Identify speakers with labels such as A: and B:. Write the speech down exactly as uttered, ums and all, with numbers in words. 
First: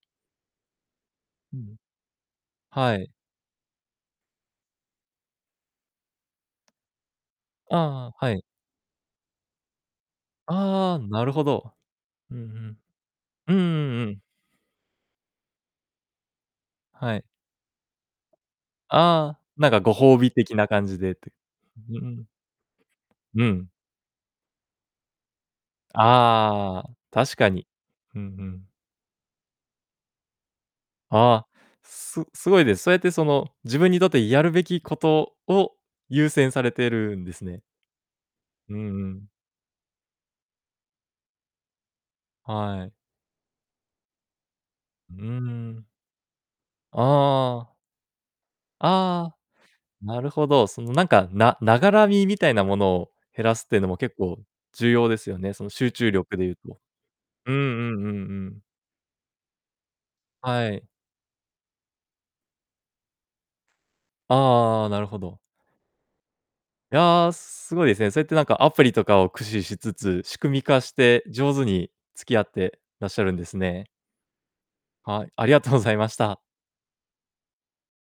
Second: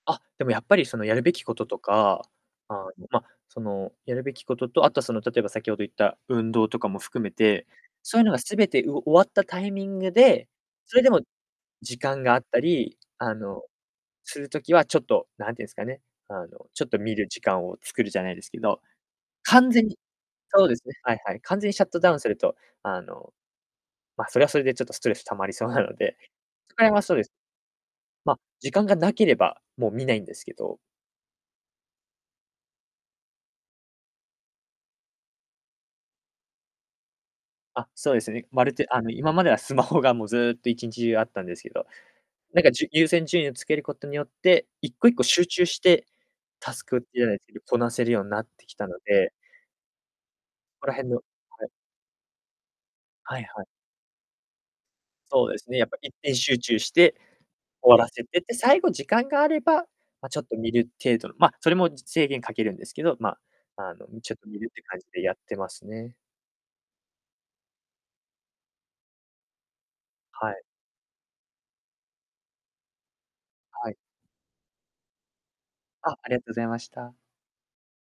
A: あ、でもやっぱり、その、やるべきこ
B: う
A: と
B: ん。
A: とか、ああ、
B: はい。
A: ま、その、やるべきことと、あとは、その、例えば先ほど言った運動とかも含めて、
B: あああ
A: そうゆ
B: あ、は
A: のが
B: い。
A: 全て、う終わったタイミングで、
B: ああ
A: そ
B: ああ、
A: れでも
B: なるほど。
A: 時間が
B: う
A: あった
B: ん、
A: り、あ
B: ふん。うん
A: の、
B: うんうん。
A: する時は、ちょっと、なんてんすかね、あの、ちょっと見
B: はい。
A: る時間を作るじゃないですけど、
B: ああ、なん
A: 完
B: か
A: 全
B: ご
A: に
B: 褒美的
A: そ
B: な
A: うで
B: 感
A: すね、
B: じで
A: は
B: っ
A: い
B: て。
A: はい、完全にシャッ
B: う
A: ト
B: う
A: ダウン
B: ん。
A: すると、あの、
B: うん。
A: ま、それはそれでちょっとストレス溜まりそうな
B: あああ
A: ので、そ
B: ああ
A: こら
B: あ、
A: へんはそうです、
B: 確かに。うん、
A: ま、
B: ふん。
A: 時間がなければ、もう見ないんですけど
B: ああ、すすごいです。そうやって、その、自分にとってやるべきことを優先されてるんですね。
A: あ、そうです、にま
B: う
A: る
B: ん
A: て、あ
B: う
A: の、
B: ん。
A: 今まではスマホが、もう、ずっと、いちんちじゅうあったんですけど、なんか、じ
B: は
A: ゅ
B: い。
A: 優先順位をつけることによって、いっこいっ
B: うう
A: こ
B: ん
A: 集
B: う
A: 中し
B: ん。
A: て、タスクじゃないですけ
B: ああ。
A: こなせるようんなってきたので
B: ああ、なるほど。そ
A: ここ
B: の、
A: ら
B: なん
A: 辺の
B: か、な
A: はい。
B: ながら見、みたいなものを
A: はい
B: 減らす
A: はい。
B: ってのも結構重要ですよ
A: そう
B: ね。
A: で
B: その、
A: すね、やっ
B: 集
A: ぱ、
B: 中
A: 一点
B: 力で言う
A: 集
B: と。
A: 中して、
B: うんう
A: 終わ
B: ん
A: ら
B: うんう
A: せて、で、
B: ん。
A: 最後時間があれば、ま、ちょっと
B: は
A: 見
B: い。
A: る程度の、ま、それも、じ制限かけるんですけど、ま、あの、うん、ち
B: あ
A: ょっと見るっ
B: あ
A: て
B: ああ、な
A: 感じ
B: るほ
A: でやっ
B: ど。
A: てますね。
B: いや、すごいですね。そうやってなんかアプリとかを駆使しつつ、仕
A: は
B: 組
A: い。
B: み化して上手に付き合ってらっしゃるんですね。
A: はい。
B: はい、ありがとうございまし
A: あ、あり
B: た。
A: がと、ございました。